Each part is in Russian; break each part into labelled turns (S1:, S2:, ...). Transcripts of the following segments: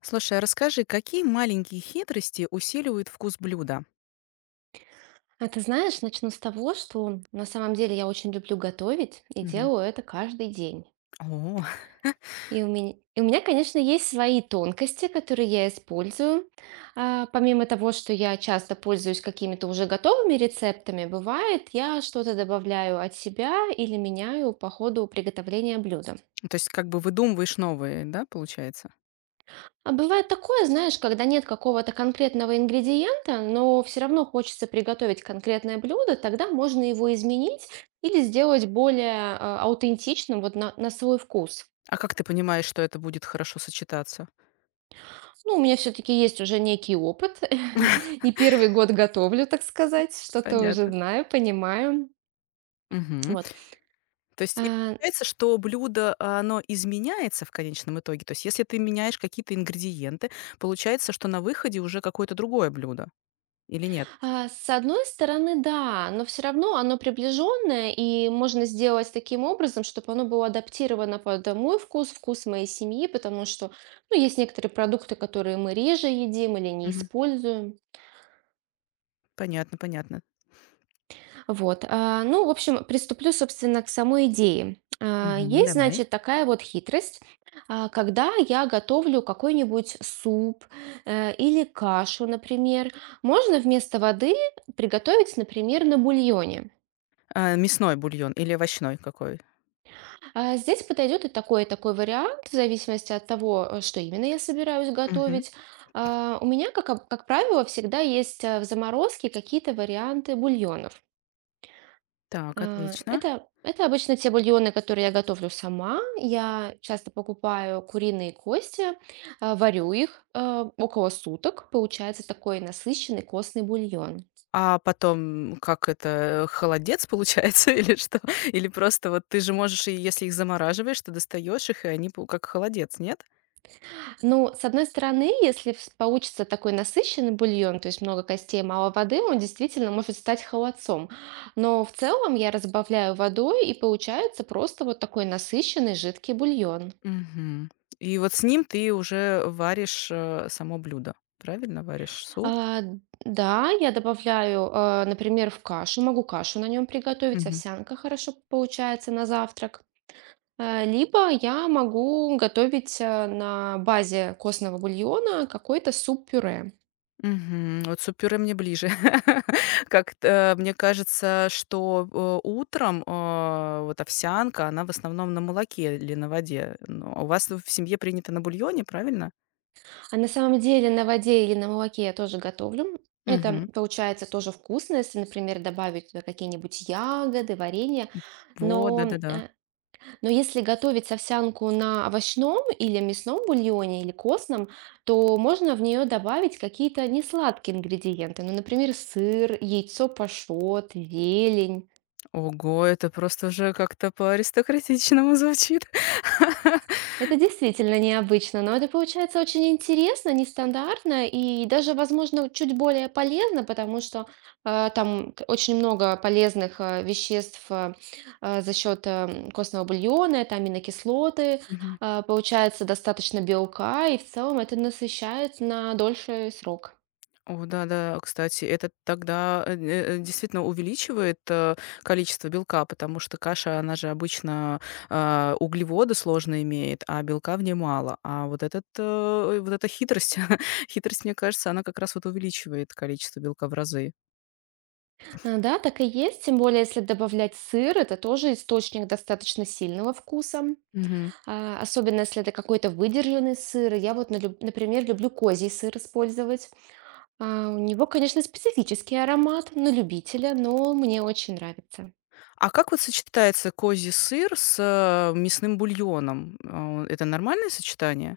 S1: Слушай, а расскажи, какие маленькие хитрости усиливают вкус блюда?
S2: А ты знаешь, начну с того, что на самом деле я очень люблю готовить и
S1: Мгм.
S2: делаю это каждый день.
S1: О,
S2: И у меня, конечно, есть свои тонкости, которые я использую. Помимо того, что я часто пользуюсь какими-то уже готовыми рецептами, бывает, я что-то добавляю от себя или меняю по ходу приготовления блюда.
S1: ну, то есть как бы выдумываешь новые, да, получается?
S2: А бывает такое, знаешь, когда нет какого-то конкретного ингредиента, но все равно хочется приготовить конкретное блюдо, тогда можно его изменить или сделать более аутентичным вот на свой вкус.
S1: А как ты понимаешь, что это будет хорошо сочетаться?
S2: Ну, у меня все-таки есть уже некий опыт. Не первый год готовлю, так сказать, что-то уже
S1: Понятно.
S2: знаю, понимаю.
S1: Мгм.
S2: Вот.
S1: То есть и
S2: А,
S1: получается, что блюдо, оно изменяется в конечном итоге. То есть если ты меняешь какие-то ингредиенты, получается, что на выходе уже какое-то другое блюдо или нет?
S2: С одной стороны, да, но все равно оно приближенное, и можно сделать таким образом, чтобы оно было адаптировано под мой вкус, вкус моей семьи, потому что, ну, есть некоторые продукты, которые мы реже едим или не
S1: Мгм.
S2: используем.
S1: Понятно, понятно.
S2: Вот. Ну, в общем, приступлю, собственно, к самой идее.
S1: Мгм,
S2: Есть,
S1: давай.
S2: значит, такая вот хитрость, когда я готовлю какой-нибудь суп или кашу, например, можно вместо воды приготовить, например, на бульоне.
S1: А мясной бульон или овощной какой?
S2: Здесь подойдет и такой вариант, в зависимости от того, что именно я собираюсь
S1: Мгм.
S2: готовить. У меня, как, как правило, всегда есть в заморозке какие-то варианты бульонов.
S1: Так, отлично.
S2: Это обычно те бульоны, которые я готовлю сама. Я часто покупаю куриные кости, варю их около суток. Получается такой насыщенный костный бульон.
S1: А потом, как это, холодец получается или что? Или просто вот ты же можешь, и если их замораживаешь, ты достаешь их, и они пу как холодец, нет?
S2: Ну, с одной стороны, если получится такой насыщенный бульон, то есть много костей, мало воды, он действительно может стать холодцом. Но в целом я разбавляю водой, и получается просто вот такой насыщенный жидкий бульон.
S1: Мгм. И вот с ним ты уже варишь, само блюдо. Правильно варишь суп?
S2: А, да, я добавляю, например, в кашу, могу кашу на нем приготовить,
S1: Мгм.
S2: овсянка хорошо получается на завтрак. Либо я могу готовить на базе костного бульона какой-то суп-пюре.
S1: Мгм. Вот суп-пюре мне ближе. Как-то мне кажется, что, утром, вот овсянка, она в основном на молоке или на воде. Ну, а у вас в семье принято на бульоне, правильно?
S2: А на самом деле на воде или на молоке я тоже готовлю. Это
S1: Мгм.
S2: получается тоже вкусно, если, например, добавить туда какие-нибудь ягоды, варенье.
S1: Вот,
S2: Но,
S1: да-да-да.
S2: э, но если готовить овсянку на овощном или мясном бульоне или костном, то можно в нее добавить какие-то несладкие ингредиенты. Ну, например, сыр, яйцо пашот, зелень.
S1: Ого, это просто уже как-то по-аристократичному звучит.
S2: Это действительно необычно, но это получается очень интересно, нестандартно и даже, возможно, чуть более полезно, потому что там очень много полезных веществ за счет костного бульона, это аминокислоты,
S1: Мгм.
S2: получается достаточно белка, и в целом это насыщает на дольший срок.
S1: О да-да, кстати, это тогда, действительно увеличивает, количество белка, потому что каша, она же обычно, углеводы сложно имеет, а белка в ней мало. А вот этот, вот эта хитрость, хитрость, мне кажется, она как раз вот увеличивает количество белка в разы.
S2: Да, так и есть, тем более, если добавлять сыр, это тоже источник достаточно сильного вкуса.
S1: Мгм.
S2: Особенно если это какой-то выдержанный сыр. Я вот, например, люблю козий сыр использовать. У него, конечно, специфический аромат на любителя, но мне очень нравится.
S1: А как вот сочетается козий сыр с, мясным бульоном? А, это нормальное сочетание?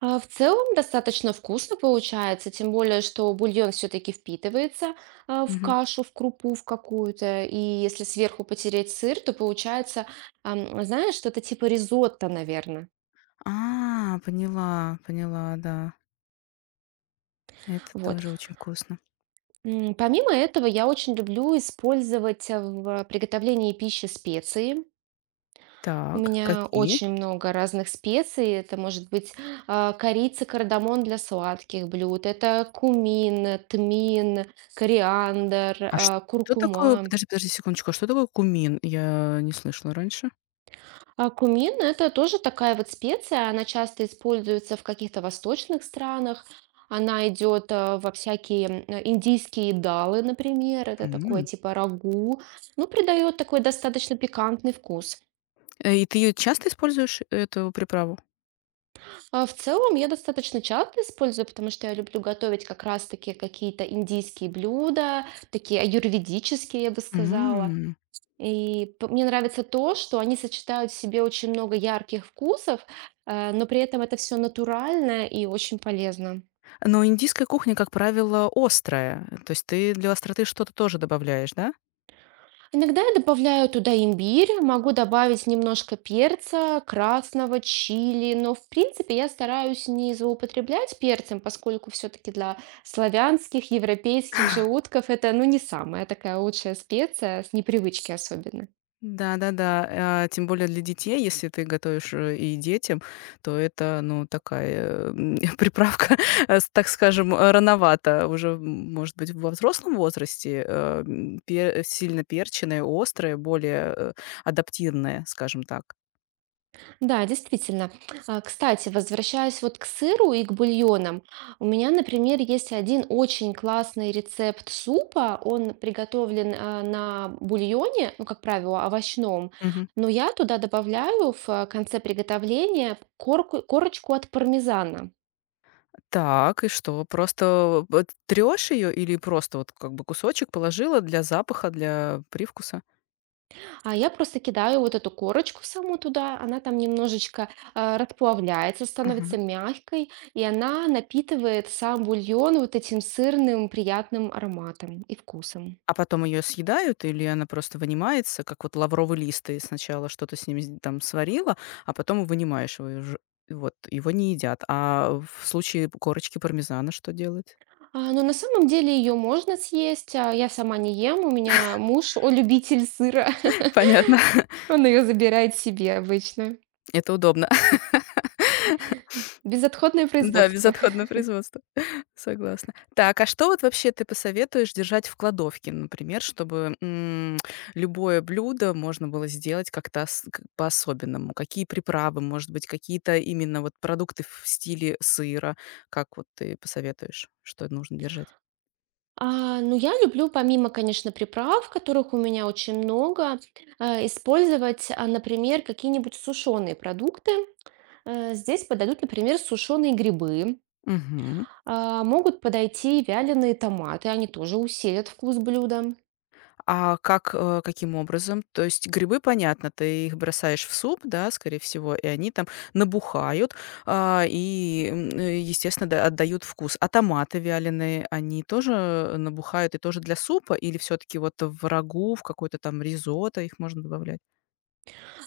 S2: В целом достаточно вкусно получается, тем более, что бульон все-таки впитывается в кашу, в крупу, в какую-то. И если сверху потереть сыр, то получается, знаешь, что-то типа ризотто, наверное.
S1: А, поняла, поняла, да. Это
S2: Вот.
S1: тоже очень вкусно.
S2: Помимо этого, я очень люблю использовать в приготовлении пищи специи. У
S1: Так,
S2: меня
S1: какие?
S2: очень много разных специй. Это может быть корица, кардамон для сладких блюд. Это кумин, тмин, кориандр,
S1: А что такое
S2: куркума.
S1: подожди секундочку, а что такое кумин? Я не слышала раньше.
S2: А кумин– это тоже такая вот специя. Она часто используется в каких-то восточных странах. Она идет во всякие индийские далы, например. Это такое
S1: М.
S2: типа рагу. Ну, придает такой достаточно пикантный вкус.
S1: И ты её часто используешь, эту приправу?
S2: В целом я достаточно часто использую, потому что я люблю готовить как раз-таки какие-то индийские блюда, такие аюрведические, я бы сказала.
S1: М.
S2: И мне нравится то, что они сочетают в себе очень много ярких вкусов, но при этом это все натурально и очень полезно.
S1: Но индийская кухня, как правило, острая. То есть ты для остроты что-то тоже добавляешь, да?
S2: Иногда я добавляю туда имбирь, могу добавить немножко перца, красного чили, но в принципе я стараюсь не злоупотреблять перцем, поскольку все-таки для славянских, европейских желудков это ну не самая такая лучшая специя, с непривычки особенно.
S1: Да-да-да, тем более для детей, если ты готовишь, и детям, то это, ну, такая, приправка, э, с так скажем, рановато. Уже, может быть, во взрослом возрасте, э, м, пе сильно перченая, острая, более, адаптивная, скажем так.
S2: Да, действительно. Кстати, возвращаясь вот к сыру и к бульонам, у меня, например, есть один очень классный рецепт супа. Он приготовлен на бульоне, ну, как правило, овощном,
S1: Мгм.
S2: но я туда добавляю в конце приготовления корочку от пармезана.
S1: Так, и что? Просто вот ее или просто вот как бы кусочек положила для запаха, для привкуса?
S2: А я просто кидаю вот эту корочку саму туда, она там немножечко расплавляется, становится мягкой, и она напитывает сам бульон вот этим сырным приятным ароматом и вкусом.
S1: А потом ее съедают или она просто вынимается, как вот лавровый лист? Ты сначала что-то с ним сд там сварила, а потом вынимаешь его уже. Вот, его не едят. А в случае корочки пармезана что делать?
S2: Но на самом деле ее можно съесть. Я сама не ем. У меня муж, он любитель сыра.
S1: Понятно.
S2: Он ее забирает себе обычно.
S1: Это удобно.
S2: Безотходное
S1: Да,
S2: производство.
S1: безотходное производство. Согласна. Так, а что вот вообще ты посоветуешь держать в кладовке, например, чтобы, любое блюдо можно было сделать как-то ос к по-особенному? Какие приправы, может быть, какие-то именно вот продукты в стиле сыра? Как вот ты посоветуешь, что нужно держать?
S2: Ну, я люблю помимо, конечно, приправ, которых у меня очень много, использовать, например, какие-нибудь сушеные продукты. Здесь подойдут, например, сушеные грибы.
S1: Мгм.
S2: Могут подойти вяленые томаты, они тоже усилят вкус блюда.
S1: А как, каким образом? То есть грибы, понятно, ты их бросаешь в суп, да, скорее всего, и они там набухают, естественно, да, отдают вкус. А томаты вяленые, они тоже набухают и тоже для супа? Или все-таки вот в рагу, в какой-то там ризотто их можно добавлять?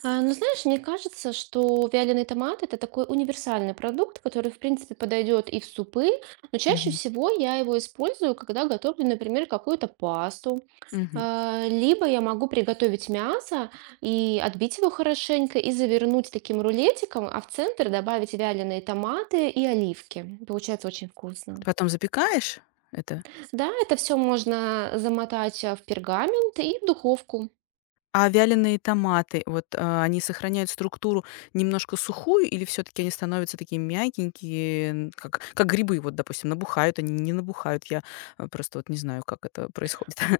S2: Но знаешь, мне кажется, что вяленый томат это такой универсальный продукт, который, в принципе, подойдет и в супы, но чаще
S1: Мгм.
S2: всего я его использую, когда готовлю, например, какую-то пасту.
S1: Мгм.
S2: Либо я могу приготовить мясо и отбить его хорошенько и завернуть таким рулетиком, а в центр добавить вяленые томаты и оливки. Получается очень вкусно.
S1: Потом запекаешь это?
S2: Да, это все можно замотать в пергамент и в духовку.
S1: А вяленые томаты, вот, они сохраняют структуру немножко сухую или все таки они становятся такие мягенькие, н как грибы, вот, допустим, набухают они, не набухают? Просто вот не знаю, как это происходит.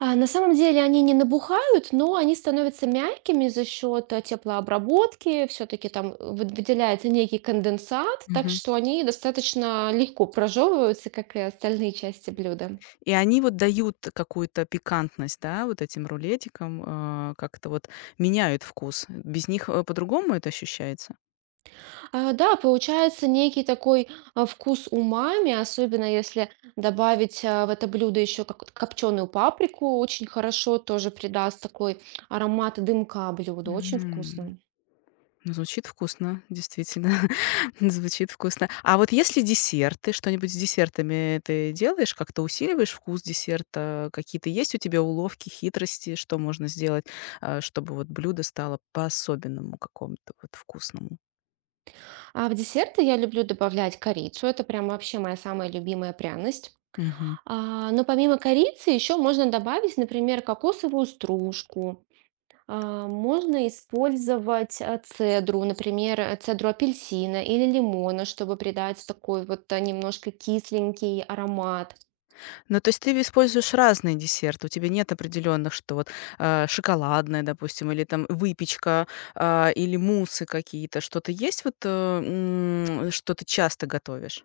S2: На самом деле они не набухают, но они становятся мягкими за счет теплообработки. Все-таки там выделяется некий конденсат, так
S1: Мгм.
S2: что они достаточно легко прожевываются, как и остальные части блюда.
S1: И они вот дают какую-то пикантность, да, вот этим рулетикам, как-то вот меняют вкус. Без них, по-другому это ощущается?
S2: Да, получается некий такой, вкус умами, особенно если добавить, в это блюдо еще как вот копченую паприку, очень хорошо тоже придаст такой аромат дымка блюду, очень
S1: М.
S2: вкусный.
S1: Ну, звучит вкусно, действительно. Звучит вкусно. А вот если десерты, что-нибудь с десертами ты делаешь? Как-то усиливаешь вкус десерта? Какие-то есть у тебя уловки, хитрости, что можно сделать, чтобы вот блюдо стало по-особенному какому-то вот вкусному?
S2: А в десерты я люблю добавлять корицу, это прям вообще моя самая любимая пряность.
S1: Мгм.
S2: Но помимо корицы еще можно добавить, например, кокосовую стружку. Можно использовать цедру, например, цедру апельсина или лимона, чтобы придать такой вот немножко кисленький аромат.
S1: Ну, то есть ты используешь разные десерты, у тебя нет определенных, что вот шоколадное, допустим, или там выпечка, или мусы какие-то, что-то есть вот, что ты часто готовишь?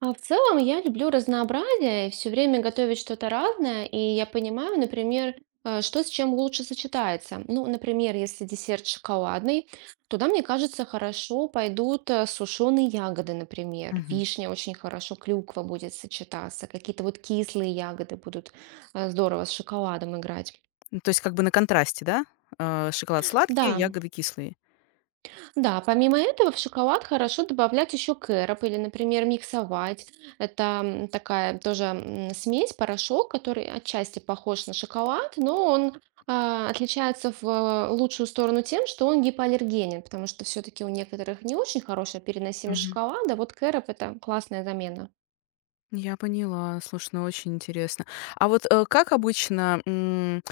S2: А в целом я люблю разнообразие, все время готовить что-то разное, и я понимаю, например, что с чем лучше сочетается. Ну, например, если десерт шоколадный, туда, мне кажется, хорошо пойдут сушеные ягоды, например. Вишня очень хорошо, клюква будет сочетаться, какие-то вот кислые ягоды будут здорово с шоколадом играть.
S1: Ну, то есть как бы на контрасте, да? Шоколад сладкий,
S2: Да,
S1: ягоды кислые.
S2: да, помимо этого в шоколад хорошо добавлять еще кэроп или, например, миксовать. Это такая тоже смесь, порошок, который отчасти похож на шоколад, но он отличается в лучшую сторону тем, что он гипоаллергенен, потому что все-таки у некоторых не очень хорошая переносимость
S1: Мгм.
S2: шоколада. Вот кэроп это классная замена.
S1: Я поняла. Слушай, ну очень интересно. А вот, как обычно,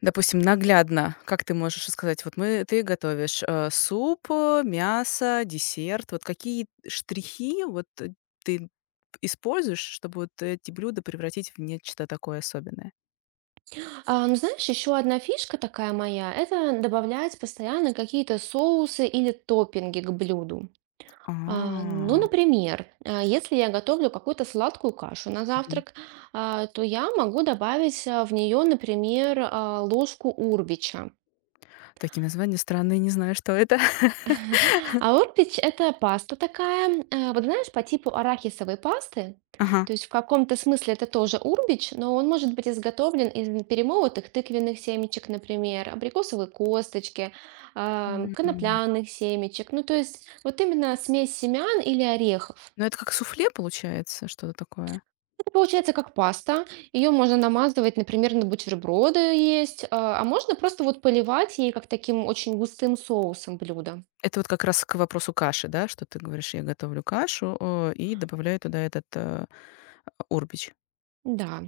S1: допустим, наглядно, как ты можешь сказать, вот мы ты готовишь, суп, мясо, десерт. Вот какие штрихи вот, ты используешь, чтобы вот эти блюда превратить в нечто такое особенное?
S2: Ну, знаешь, еще одна фишка такая моя, это добавлять постоянно какие-то соусы или топпинги к блюду.
S1: А,
S2: Ну, например, если я готовлю какую-то сладкую кашу на
S1: мгм.
S2: завтрак, то я могу добавить в нее, например, ложку урбича.
S1: Такие названия странные, не знаю, что это.
S2: А урбич– это паста такая, вот знаешь, по типу арахисовой пасты.
S1: Ага.
S2: То есть в каком-то смысле это тоже урбич, но он может быть изготовлен из перемолотых тыквенных семечек, например, абрикосовой косточки,
S1: М.
S2: конопляных семечек. Ну, то есть вот именно смесь семян или орехов.
S1: Ну, это как суфле получается, что-то такое?
S2: Ну, получается как паста. Ее можно намазывать, например, на бутерброды есть, а можно просто вот поливать ей как таким очень густым соусом блюдо.
S1: Это вот как раз к вопросу каши, да, что ты говоришь: "Я готовлю кашу, и добавляю туда этот, урбич".
S2: Да.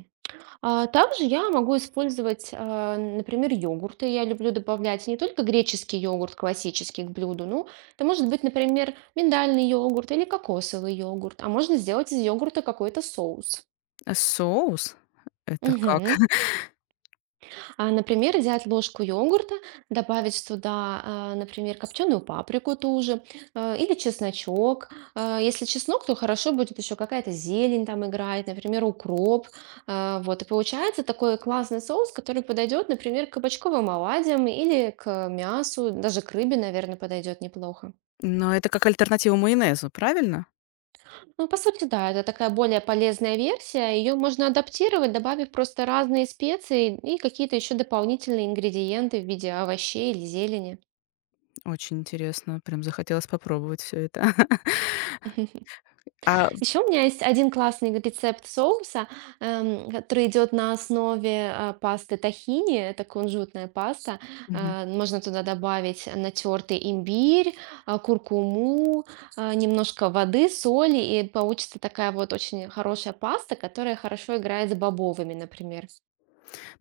S2: А также я могу использовать, например, йогурты. Я люблю добавлять не только греческий йогурт классический к блюду, ну, это может быть, например, миндальный йогурт или кокосовый йогурт, а можно сделать из йогурта какой-то соус.
S1: А соус — это как?
S2: Мгм. Например, взять ложку йогурта, добавить туда, например, копченую паприку ту же, или чесночок. Если чеснок, то хорошо будет еще какая-то зелень там играть, например, укроп. Вот, и получается такой классный соус, который подойдет, например, к кабачковым оладьям или к мясу, даже к рыбе, наверное, подойдет неплохо.
S1: Но это как альтернатива майонезу, правильно?
S2: Ну, по сути, да, это такая более полезная версия. Ее можно адаптировать, добавив просто разные специи и какие-то еще дополнительные ингредиенты в виде овощей или зелени.
S1: Очень интересно, прям захотелось попробовать все это. А
S2: Еще у меня есть один классный рецепт соуса, который идет на основе, пасты тахини. Это кунжутная паста.
S1: мгм.
S2: Можно туда добавить натертый имбирь, куркуму, немножко воды, соли, и получится такая вот очень хорошая паста, которая хорошо играет с бобовыми, например.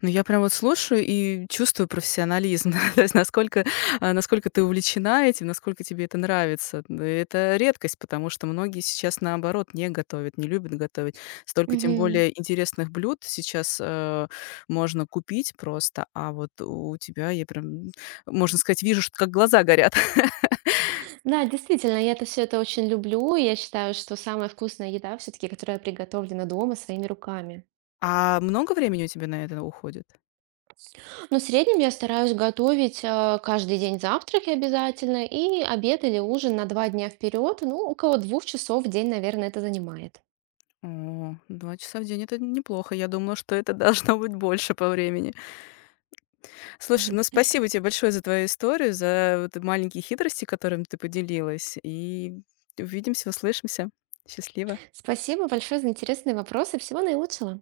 S1: Ну, я прям вот слушаю и чувствую профессионализм, то есть насколько, насколько ты увлечена этим, насколько тебе это нравится. Н Это редкость, потому что многие сейчас, наоборот, не готовят, не любят готовить. Столько, тем
S2: Мгм.
S1: более, интересных блюд сейчас, можно купить просто, а вот у тебя я прям, можно сказать, вижу, что как глаза горят.
S2: Да, действительно, я все это очень люблю. И я считаю, что самая вкусная еда все-таки, которая приготовлена дома своими руками.
S1: А много времени у тебя на это уходит?
S2: Ну, в среднем я стараюсь готовить каждый день завтраки обязательно и обед или ужин на 2 дня вперед. Ну, около 2 часов в день, наверное, это занимает.
S1: О, 2 часа в день — это неплохо. Я думала, что это должно быть больше по времени. Слушай, ну
S2: Мгм.
S1: спасибо тебе большое за твою историю, за вот маленькие хитрости, которыми ты поделилась. И увидимся, услышимся. Счастливо.
S2: Спасибо большое за интересные вопросы. Всего наилучшего.